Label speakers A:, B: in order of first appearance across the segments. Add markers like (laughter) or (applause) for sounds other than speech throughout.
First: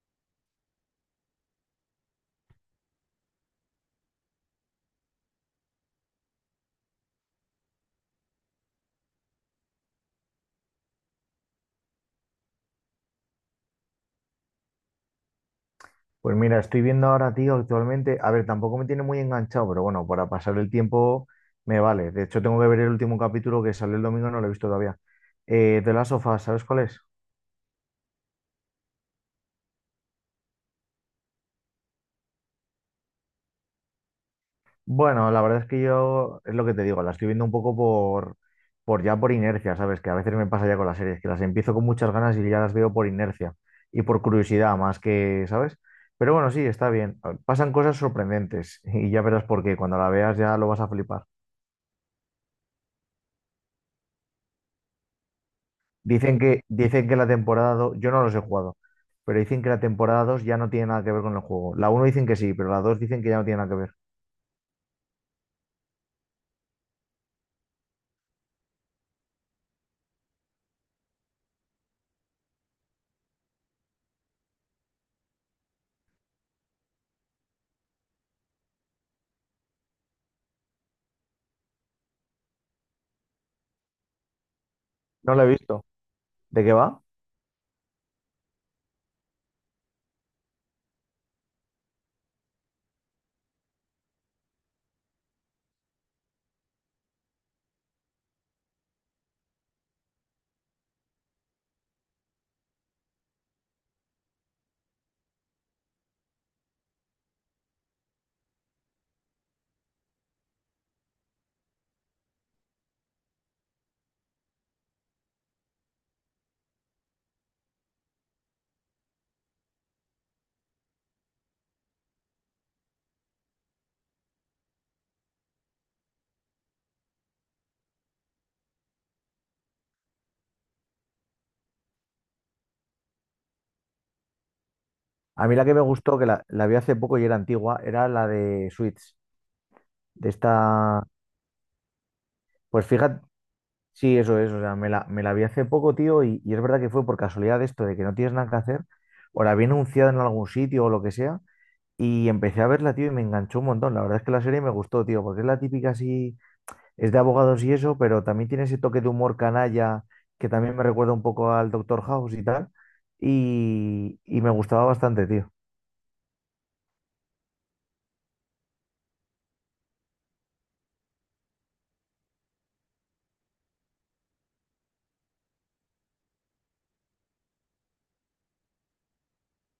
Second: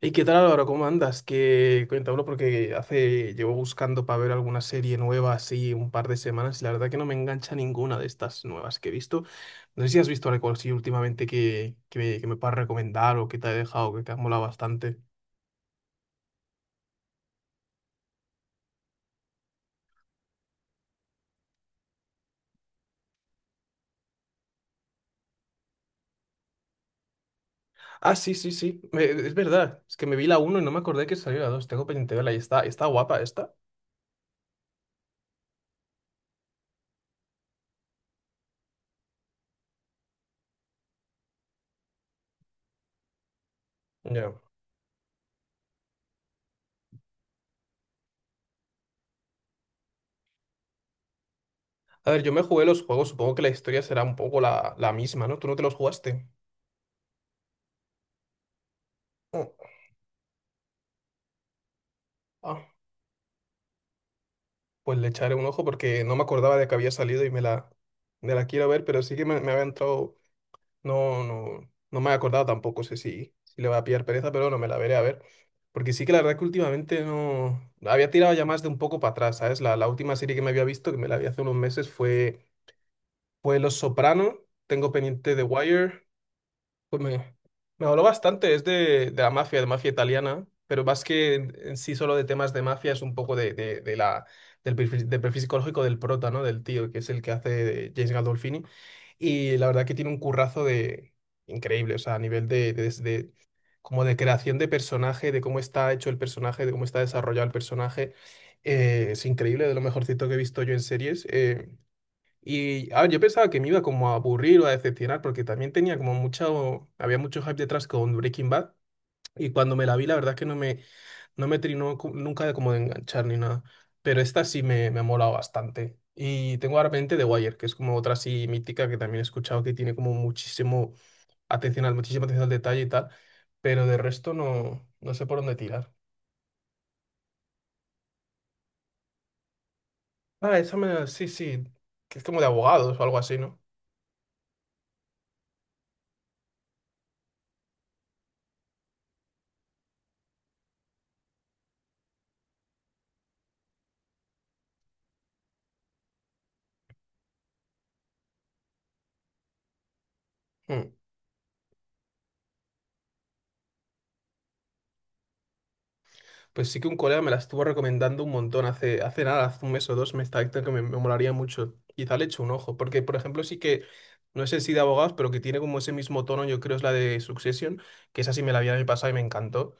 A: ¿Y qué tal, Álvaro? ¿Cómo andas? Que cuéntamelo porque hace llevo buscando para ver alguna serie nueva así un par de semanas y la verdad que no me engancha ninguna de estas nuevas que he visto. No sé si has visto algo así últimamente que me puedas recomendar o que te ha dejado, que te ha molado bastante.
B: Pues mira, estoy viendo ahora, tío, actualmente. A ver, tampoco me tiene muy enganchado, pero bueno, para pasar el tiempo me vale. De hecho, tengo que ver el último capítulo que salió el domingo, no lo he visto todavía. The Last of Us, ¿sabes cuál es?
A: Ah, sí, sí, sí. Es verdad. Es que me vi la uno y no me acordé que salió la dos. Tengo pendiente de verla y está guapa esta.
B: Bueno, la verdad es que yo, es lo que te digo, la estoy viendo un poco por, ya por inercia, ¿sabes? Que a veces me pasa ya con las series, que las empiezo con muchas ganas y ya las veo por inercia y por
A: Ya.
B: curiosidad más que, ¿sabes? Pero bueno, sí, está bien. Pasan cosas sorprendentes (laughs) y ya verás por qué. Cuando la veas ya lo vas a flipar.
A: A ver, yo me jugué los juegos. Supongo que la historia será un poco la misma, ¿no? ¿Tú no te los jugaste?
B: Dicen que la temporada 2, yo no los he jugado, pero
A: Mm.
B: dicen que la temporada 2 ya no tiene nada que ver con el juego. La uno dicen que sí,
A: Ah.
B: pero la 2 dicen que ya no tiene nada que ver.
A: Pues le echaré un ojo porque no me acordaba de que había salido y me la quiero ver, pero sí que me había entrado, no me he acordado tampoco, sé si, si le va a pillar pereza, pero no me la veré a ver. Porque sí que la verdad que últimamente no, había tirado ya más de un poco para atrás, ¿sabes? La última serie que me había visto, que me la vi hace unos meses, fue Los Soprano, tengo
B: No
A: pendiente The
B: la he visto.
A: Wire,
B: ¿De qué va?
A: pues me, me habló bastante, es de la mafia, de mafia italiana, pero más que en sí solo de temas de mafia, es un poco de la, del perfil psicológico del prota, ¿no? Del tío, que es el que hace de James Gandolfini. Y la verdad que tiene un currazo de increíble, o sea, a nivel como de creación de personaje, de cómo está hecho el personaje, de cómo está desarrollado el personaje. Es increíble, de lo mejorcito que he visto yo en series. Y a ver, yo pensaba que me iba como a aburrir o a decepcionar porque también tenía como mucho, había mucho hype detrás con Breaking Bad, y cuando me la vi la verdad es que no me trinó nunca de como de enganchar ni nada, pero esta sí me ha molado bastante. Y tengo ahora pendiente The Wire, que es como otra así mítica que también he escuchado que tiene como muchísimo atención al, muchísima atención al detalle y tal, pero de resto no, no sé por
B: A mí
A: dónde
B: la que me
A: tirar.
B: gustó, que la vi hace poco y era antigua, era la de Switch. De
A: Ah, esa
B: esta.
A: sí, sí, que es como de
B: Pues
A: abogados o algo
B: fíjate,
A: así, ¿no?
B: sí, eso es. O sea, me la vi hace poco, tío, y, es verdad que fue por casualidad esto de que no tienes nada que hacer, o la vi anunciada en algún sitio o lo que sea, y empecé a verla, tío, y me enganchó un montón. La verdad es que la serie me gustó, tío, porque es la típica así, es de abogados y eso, pero también tiene ese toque de humor canalla que también me
A: Mm.
B: recuerda un poco al Doctor House y tal. Y me gustaba bastante, tío.
A: Pues sí que un colega me la estuvo recomendando un montón hace nada, hace un mes o dos, me está diciendo que me molaría mucho. Quizá le echo un ojo, porque por ejemplo sí que, no sé si de abogados, pero que tiene como ese mismo tono, yo creo es la de Succession, que esa sí me la vi el año pasado y me encantó.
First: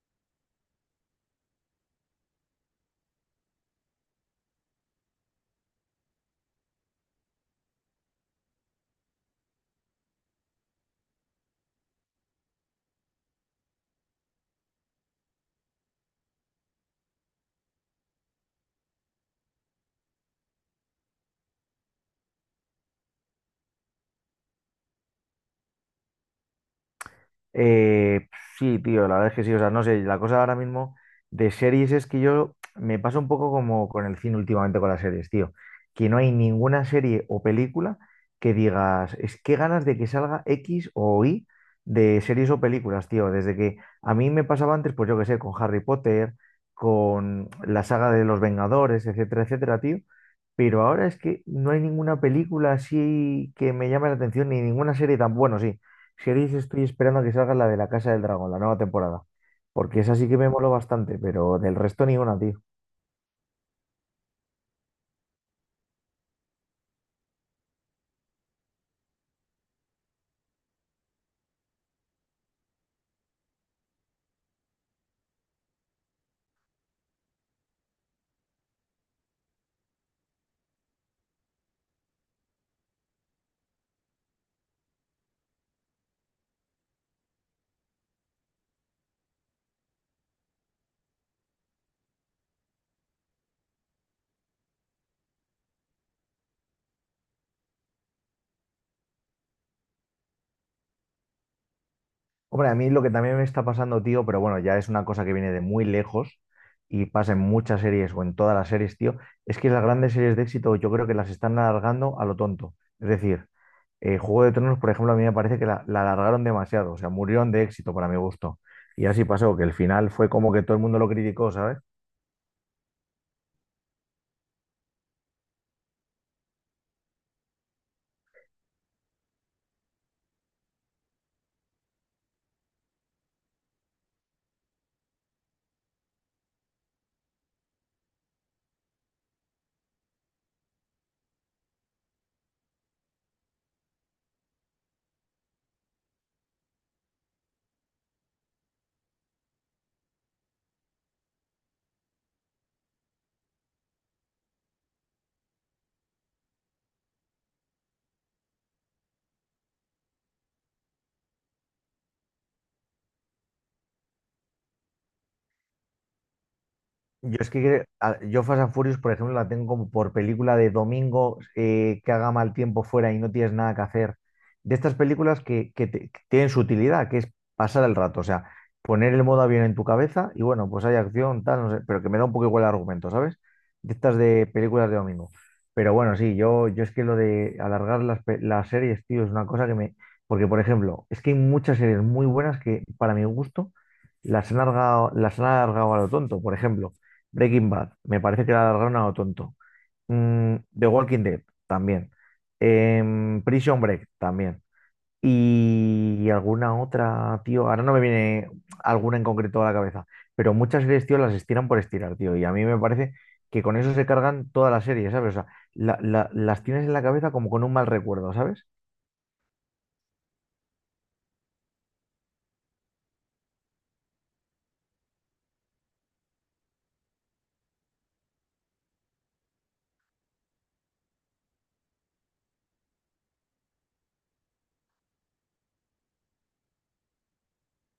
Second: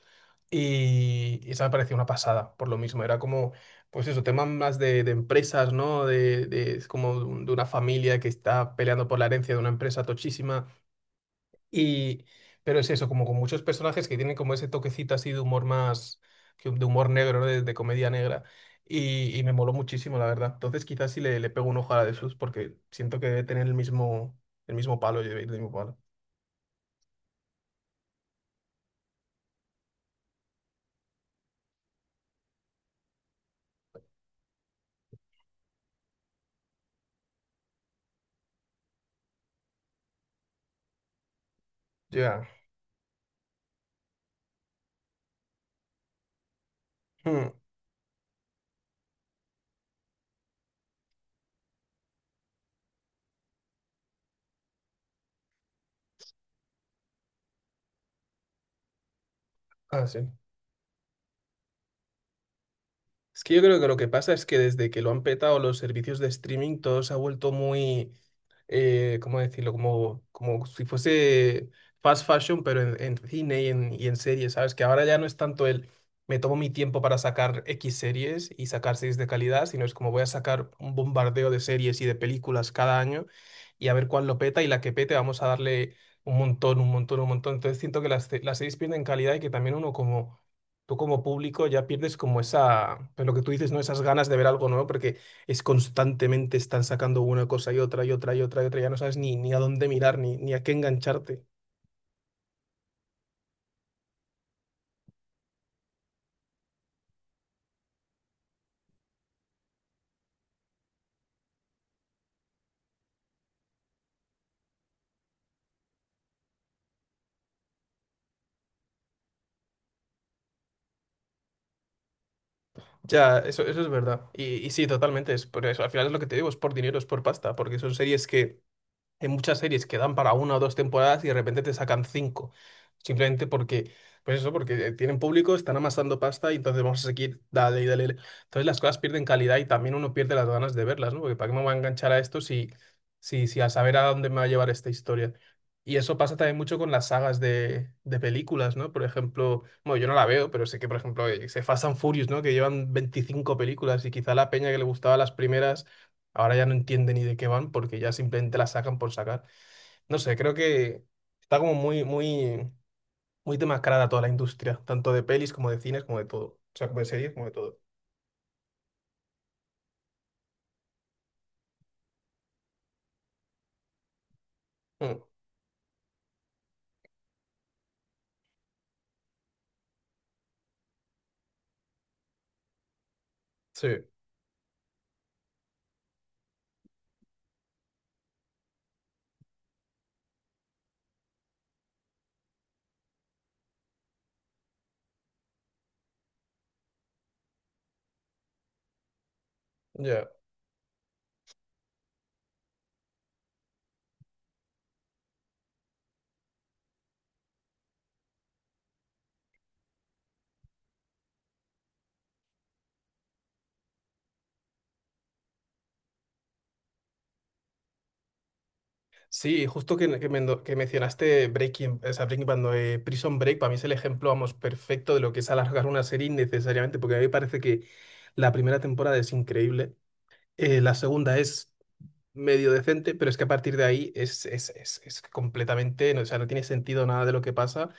A: Y esa me pareció una pasada, por lo mismo, era como, pues eso, temas más de empresas, ¿no? Es como de una familia que está peleando por la herencia de una empresa tochísima y, pero es eso, como con muchos personajes que tienen como ese toquecito así de humor más, de humor negro, ¿no? De comedia negra. Y me moló muchísimo, la verdad. Entonces quizás sí le pego un ojo a la de Sus porque siento que debe tener el mismo palo, el mismo palo.
B: Eh, sí, tío, la verdad es que sí. O sea, no sé, la cosa ahora mismo de series es que yo me pasa un poco como con el cine últimamente con las series, tío. Que no hay ninguna serie o película que digas, es que ganas de que salga X o Y de
A: Ya.
B: series o películas, tío. Desde que a mí me pasaba antes, pues yo qué sé, con Harry Potter, con
A: Mm.
B: la saga de los Vengadores, etcétera, etcétera, tío. Pero ahora es que no hay ninguna película así que me llame la atención, ni ninguna serie, tan bueno, sí. Series estoy esperando a que salga la de La Casa del Dragón, la nueva temporada, porque
A: Ah,
B: esa
A: sí.
B: sí que me moló bastante, pero del resto ni una, tío.
A: Es que yo creo que lo que pasa es que desde que lo han petado los servicios de streaming, todo se ha vuelto muy, ¿cómo decirlo? Como, como si fuese fast fashion, pero en cine y en series, ¿sabes? Que ahora ya no es tanto el me tomo mi tiempo para sacar X series y sacar series de calidad, sino es como voy a sacar un bombardeo de series y de películas cada año, y a ver cuál lo peta y la que pete vamos a darle un montón, un montón, un montón. Entonces siento que las series pierden calidad y que también uno como tú como público ya pierdes como esa, pues lo que tú dices, ¿no? Esas ganas de ver algo nuevo porque es constantemente están sacando una cosa y otra y otra y otra y otra, ya no sabes ni a dónde mirar ni a qué engancharte.
B: Hombre, a mí lo que también me está pasando, tío, pero bueno, ya es una cosa que viene de muy lejos y pasa en muchas series o en todas las series, tío, es que las grandes series de éxito yo creo que las están alargando a lo tonto. Es decir, Juego de Tronos, por ejemplo, a mí me parece que la alargaron demasiado, o sea, murieron de éxito para mi gusto. Y así pasó, que el final fue como que todo el mundo lo criticó, ¿sabes?
A: Ya, eso es verdad. Y sí, totalmente, es por eso. Al final es lo que te digo, es por dinero, es por pasta, porque son series que... Hay muchas series que dan para una o dos temporadas y de repente te sacan cinco. Simplemente porque, pues eso, porque tienen público, están amasando pasta y entonces vamos a seguir, dale y dale. Entonces las cosas pierden calidad y también uno pierde las ganas de verlas, ¿no? Porque ¿para qué me voy a enganchar a esto si a saber a dónde me va a llevar esta historia? Y eso pasa también mucho con las sagas de películas, ¿no? Por ejemplo, bueno, yo no la veo, pero sé que, por ejemplo, se Fast and Furious, ¿no? Que llevan 25 películas y quizá la peña que le gustaba las primeras, ahora ya no entiende ni de qué van porque ya simplemente la sacan por sacar. No sé, creo que está como muy demascarada toda la industria, tanto de pelis como de cines, como de todo. O sea, como de series,
B: Yo
A: como
B: es
A: de
B: que
A: todo.
B: creo- a- yo Fast and Furious, por ejemplo, la tengo como por película de domingo, que haga mal tiempo fuera y no tienes nada que hacer. De estas
A: Mm,
B: películas que tienen su utilidad, que es pasar el rato, o sea, poner el modo avión en tu cabeza y bueno, pues hay acción, tal, no sé, pero que me da un poco igual el argumento, ¿sabes? De
A: sí,
B: estas de películas de domingo. Pero bueno, sí, yo es que lo de alargar las series, tío, es una cosa que me... Porque, por ejemplo, es que hay muchas series muy buenas que, para mi gusto, las han alargado a lo tonto. Por ejemplo, Breaking Bad, me parece que la alargaron a lo tonto.
A: ya.
B: The Walking Dead, también. Prison Break, también. Y alguna otra, tío. Ahora no me viene alguna en concreto a la cabeza. Pero muchas series, tío, las estiran por estirar, tío. Y a mí me parece que con eso se cargan toda la serie, ¿sabes? O sea, las tienes en la cabeza como con un mal recuerdo, ¿sabes?
A: Sí, justo que mencionaste Breaking, o sea, Breaking Bad, no, Prison Break, para mí es el ejemplo, vamos, perfecto de lo que es alargar una serie innecesariamente, porque a mí me parece que la primera temporada es increíble. La segunda es medio decente, pero es que a partir de ahí es completamente, no, o sea, no tiene sentido nada de lo que pasa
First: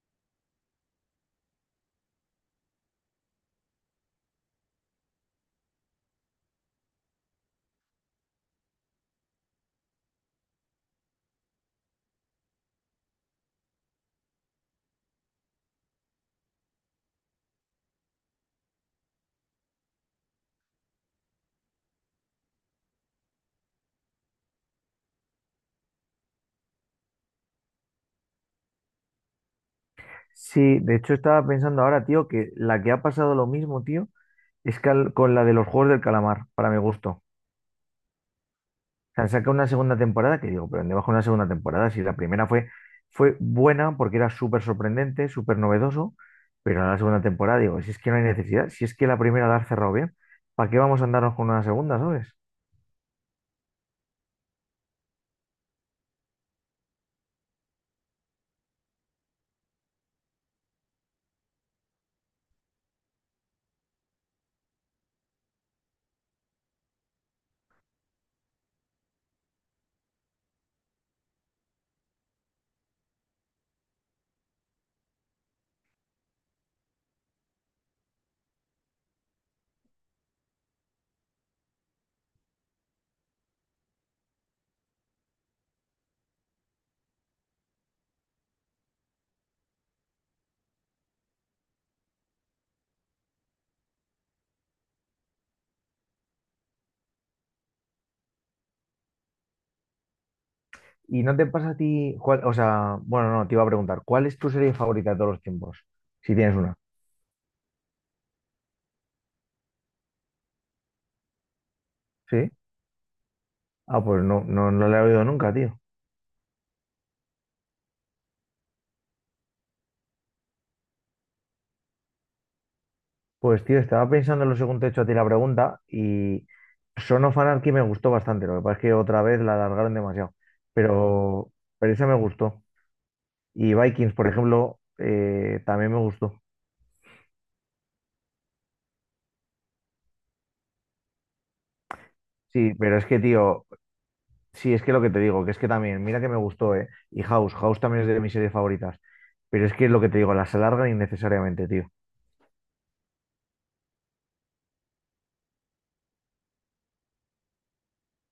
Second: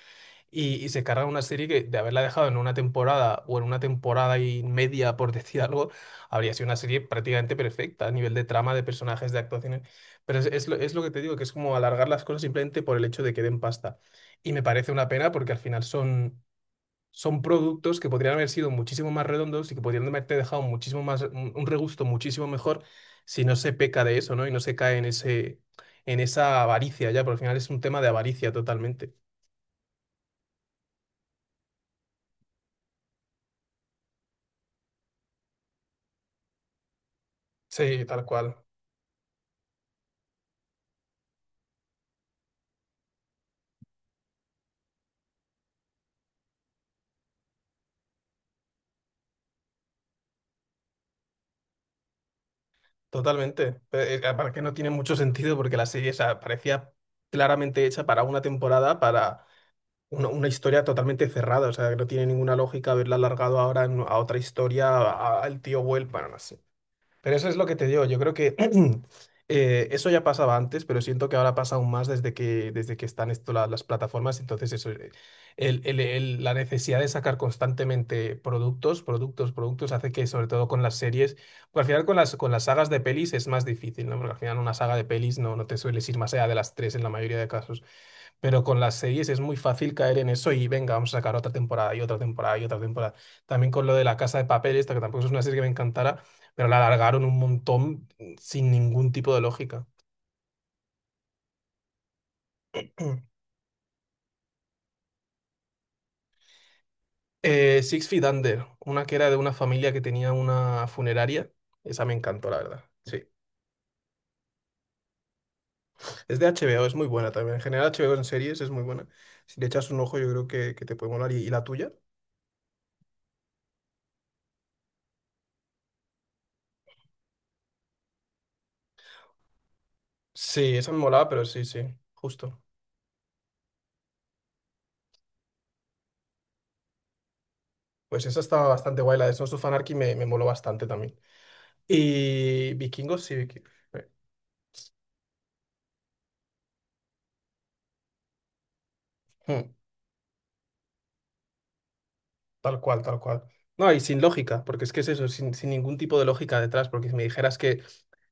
A: y se carga una serie que de haberla dejado en una temporada o en una temporada y media, por (laughs) decir algo, habría sido una serie prácticamente perfecta a nivel de trama, de personajes, de actuaciones, pero es lo que te digo, que es como alargar las cosas simplemente por el hecho de que den pasta. Y me parece una pena porque al final son son productos que podrían haber sido muchísimo más redondos y que podrían haberte dejado muchísimo más, un regusto muchísimo mejor si no se peca de eso, ¿no? Y no se cae en ese, en esa avaricia ya, porque al final es un tema de avaricia totalmente.
B: Sí, de hecho estaba pensando ahora, tío, que la que ha pasado lo mismo, tío, es con la de los Juegos del Calamar, para mi gusto.
A: Sí, tal cual,
B: Sea, saca una segunda temporada que digo, pero ¿dónde bajo una segunda temporada? Si la primera fue buena porque era súper sorprendente, súper novedoso, pero en la segunda temporada digo, si es que no hay necesidad, si es que la primera la has cerrado bien, ¿para qué vamos a andarnos con una segunda, sabes?
A: totalmente. Aparte que no tiene mucho sentido porque la serie, o sea, parecía claramente hecha para una temporada, para una historia totalmente cerrada, o sea, que no tiene ninguna lógica haberla alargado ahora a otra historia, al tío vuelva. Pero eso es lo que te digo. Yo creo que (clears throat) eso ya pasaba antes, pero siento que ahora pasa aún más desde que están esto, las plataformas. Entonces, eso, la necesidad de sacar constantemente productos, productos, productos, hace que, sobre todo con las series, pues al final con con las sagas de pelis es más difícil, ¿no? Porque al final una saga de pelis no, no te sueles ir más allá de las tres en la mayoría de casos. Pero con las series es muy fácil caer en eso y venga, vamos a sacar otra temporada y otra temporada y otra temporada. También con lo de La Casa de Papel, esta que tampoco es una serie que me encantara, pero la alargaron un montón sin ningún tipo de lógica.
B: ¿Y no te pasa a ti, cuál, o sea, bueno,
A: (clears throat)
B: no, te iba a preguntar, cuál es tu serie favorita de todos los tiempos? Si tienes una.
A: Six Feet Under, una que era de una familia que tenía una funeraria. Esa me encantó,
B: ¿Sí?
A: la verdad. Sí.
B: Ah, pues no, no, no la he oído nunca, tío.
A: Es de HBO, es muy buena también. En general, HBO en series es muy buena. Si le echas un ojo, yo creo que te puede molar. Y la tuya?
B: Pues tío, estaba pensando en lo segundo hecho a ti la pregunta y Son of Anarchy me gustó bastante, lo que pasa es que otra vez la alargaron demasiado,
A: Sí, esa me molaba, pero
B: pero,
A: sí, sí,
B: esa me
A: justo.
B: gustó. Y Vikings, por ejemplo, también me gustó.
A: Pues esa estaba bastante guay. La de Sons of Anarchy me moló bastante también.
B: Sí,
A: Y
B: pero es que,
A: Vikingos, sí,
B: tío,
A: Vikingos.
B: sí, es que lo que te digo, que es que también, mira que me gustó, ¿eh? Y House, House también es de mis series favoritas, pero es que es lo que te digo, las alargan innecesariamente, tío.
A: Tal cual, tal cual. No, y sin lógica, porque es que es eso, sin ningún tipo de lógica detrás, porque si me dijeras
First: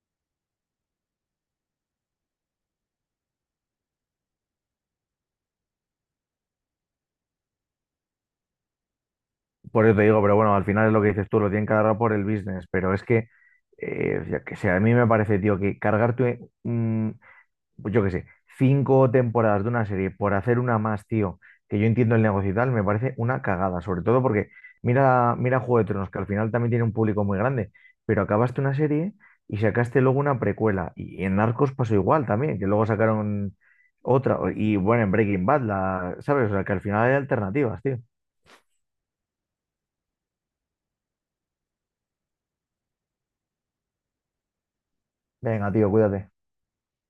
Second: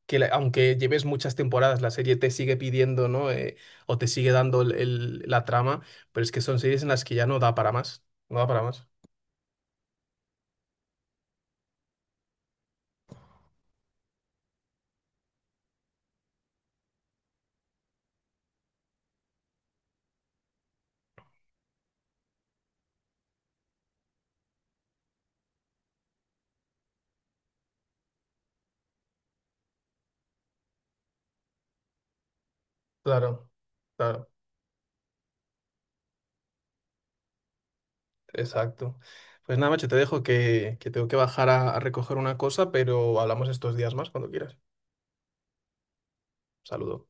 A: que aunque lleves muchas temporadas, la serie te sigue pidiendo, ¿no? O te sigue dando la trama, pero es que son series en las que ya no da para más, no da para más.
B: Por eso te digo, pero bueno, al final es lo que dices tú, lo tienen que agarrar por el business, pero es que, yo qué sé, a mí me parece, tío, que cargarte pues yo qué sé, cinco temporadas de una serie por hacer una más, tío, que yo entiendo el negocio y tal, me parece una cagada, sobre todo porque mira, mira Juego de Tronos, que al final también tiene un público muy grande, pero acabaste una serie y sacaste luego una precuela, y en Narcos pasó igual también, que luego
A: Claro,
B: sacaron
A: claro,
B: otra, y bueno, en Breaking Bad, la, ¿sabes? O sea, que al final hay alternativas, tío.
A: exacto. Pues nada, macho, te dejo que tengo que bajar a recoger una cosa, pero hablamos estos días más cuando quieras.
B: Venga, tío, cuídate.
A: Saludo.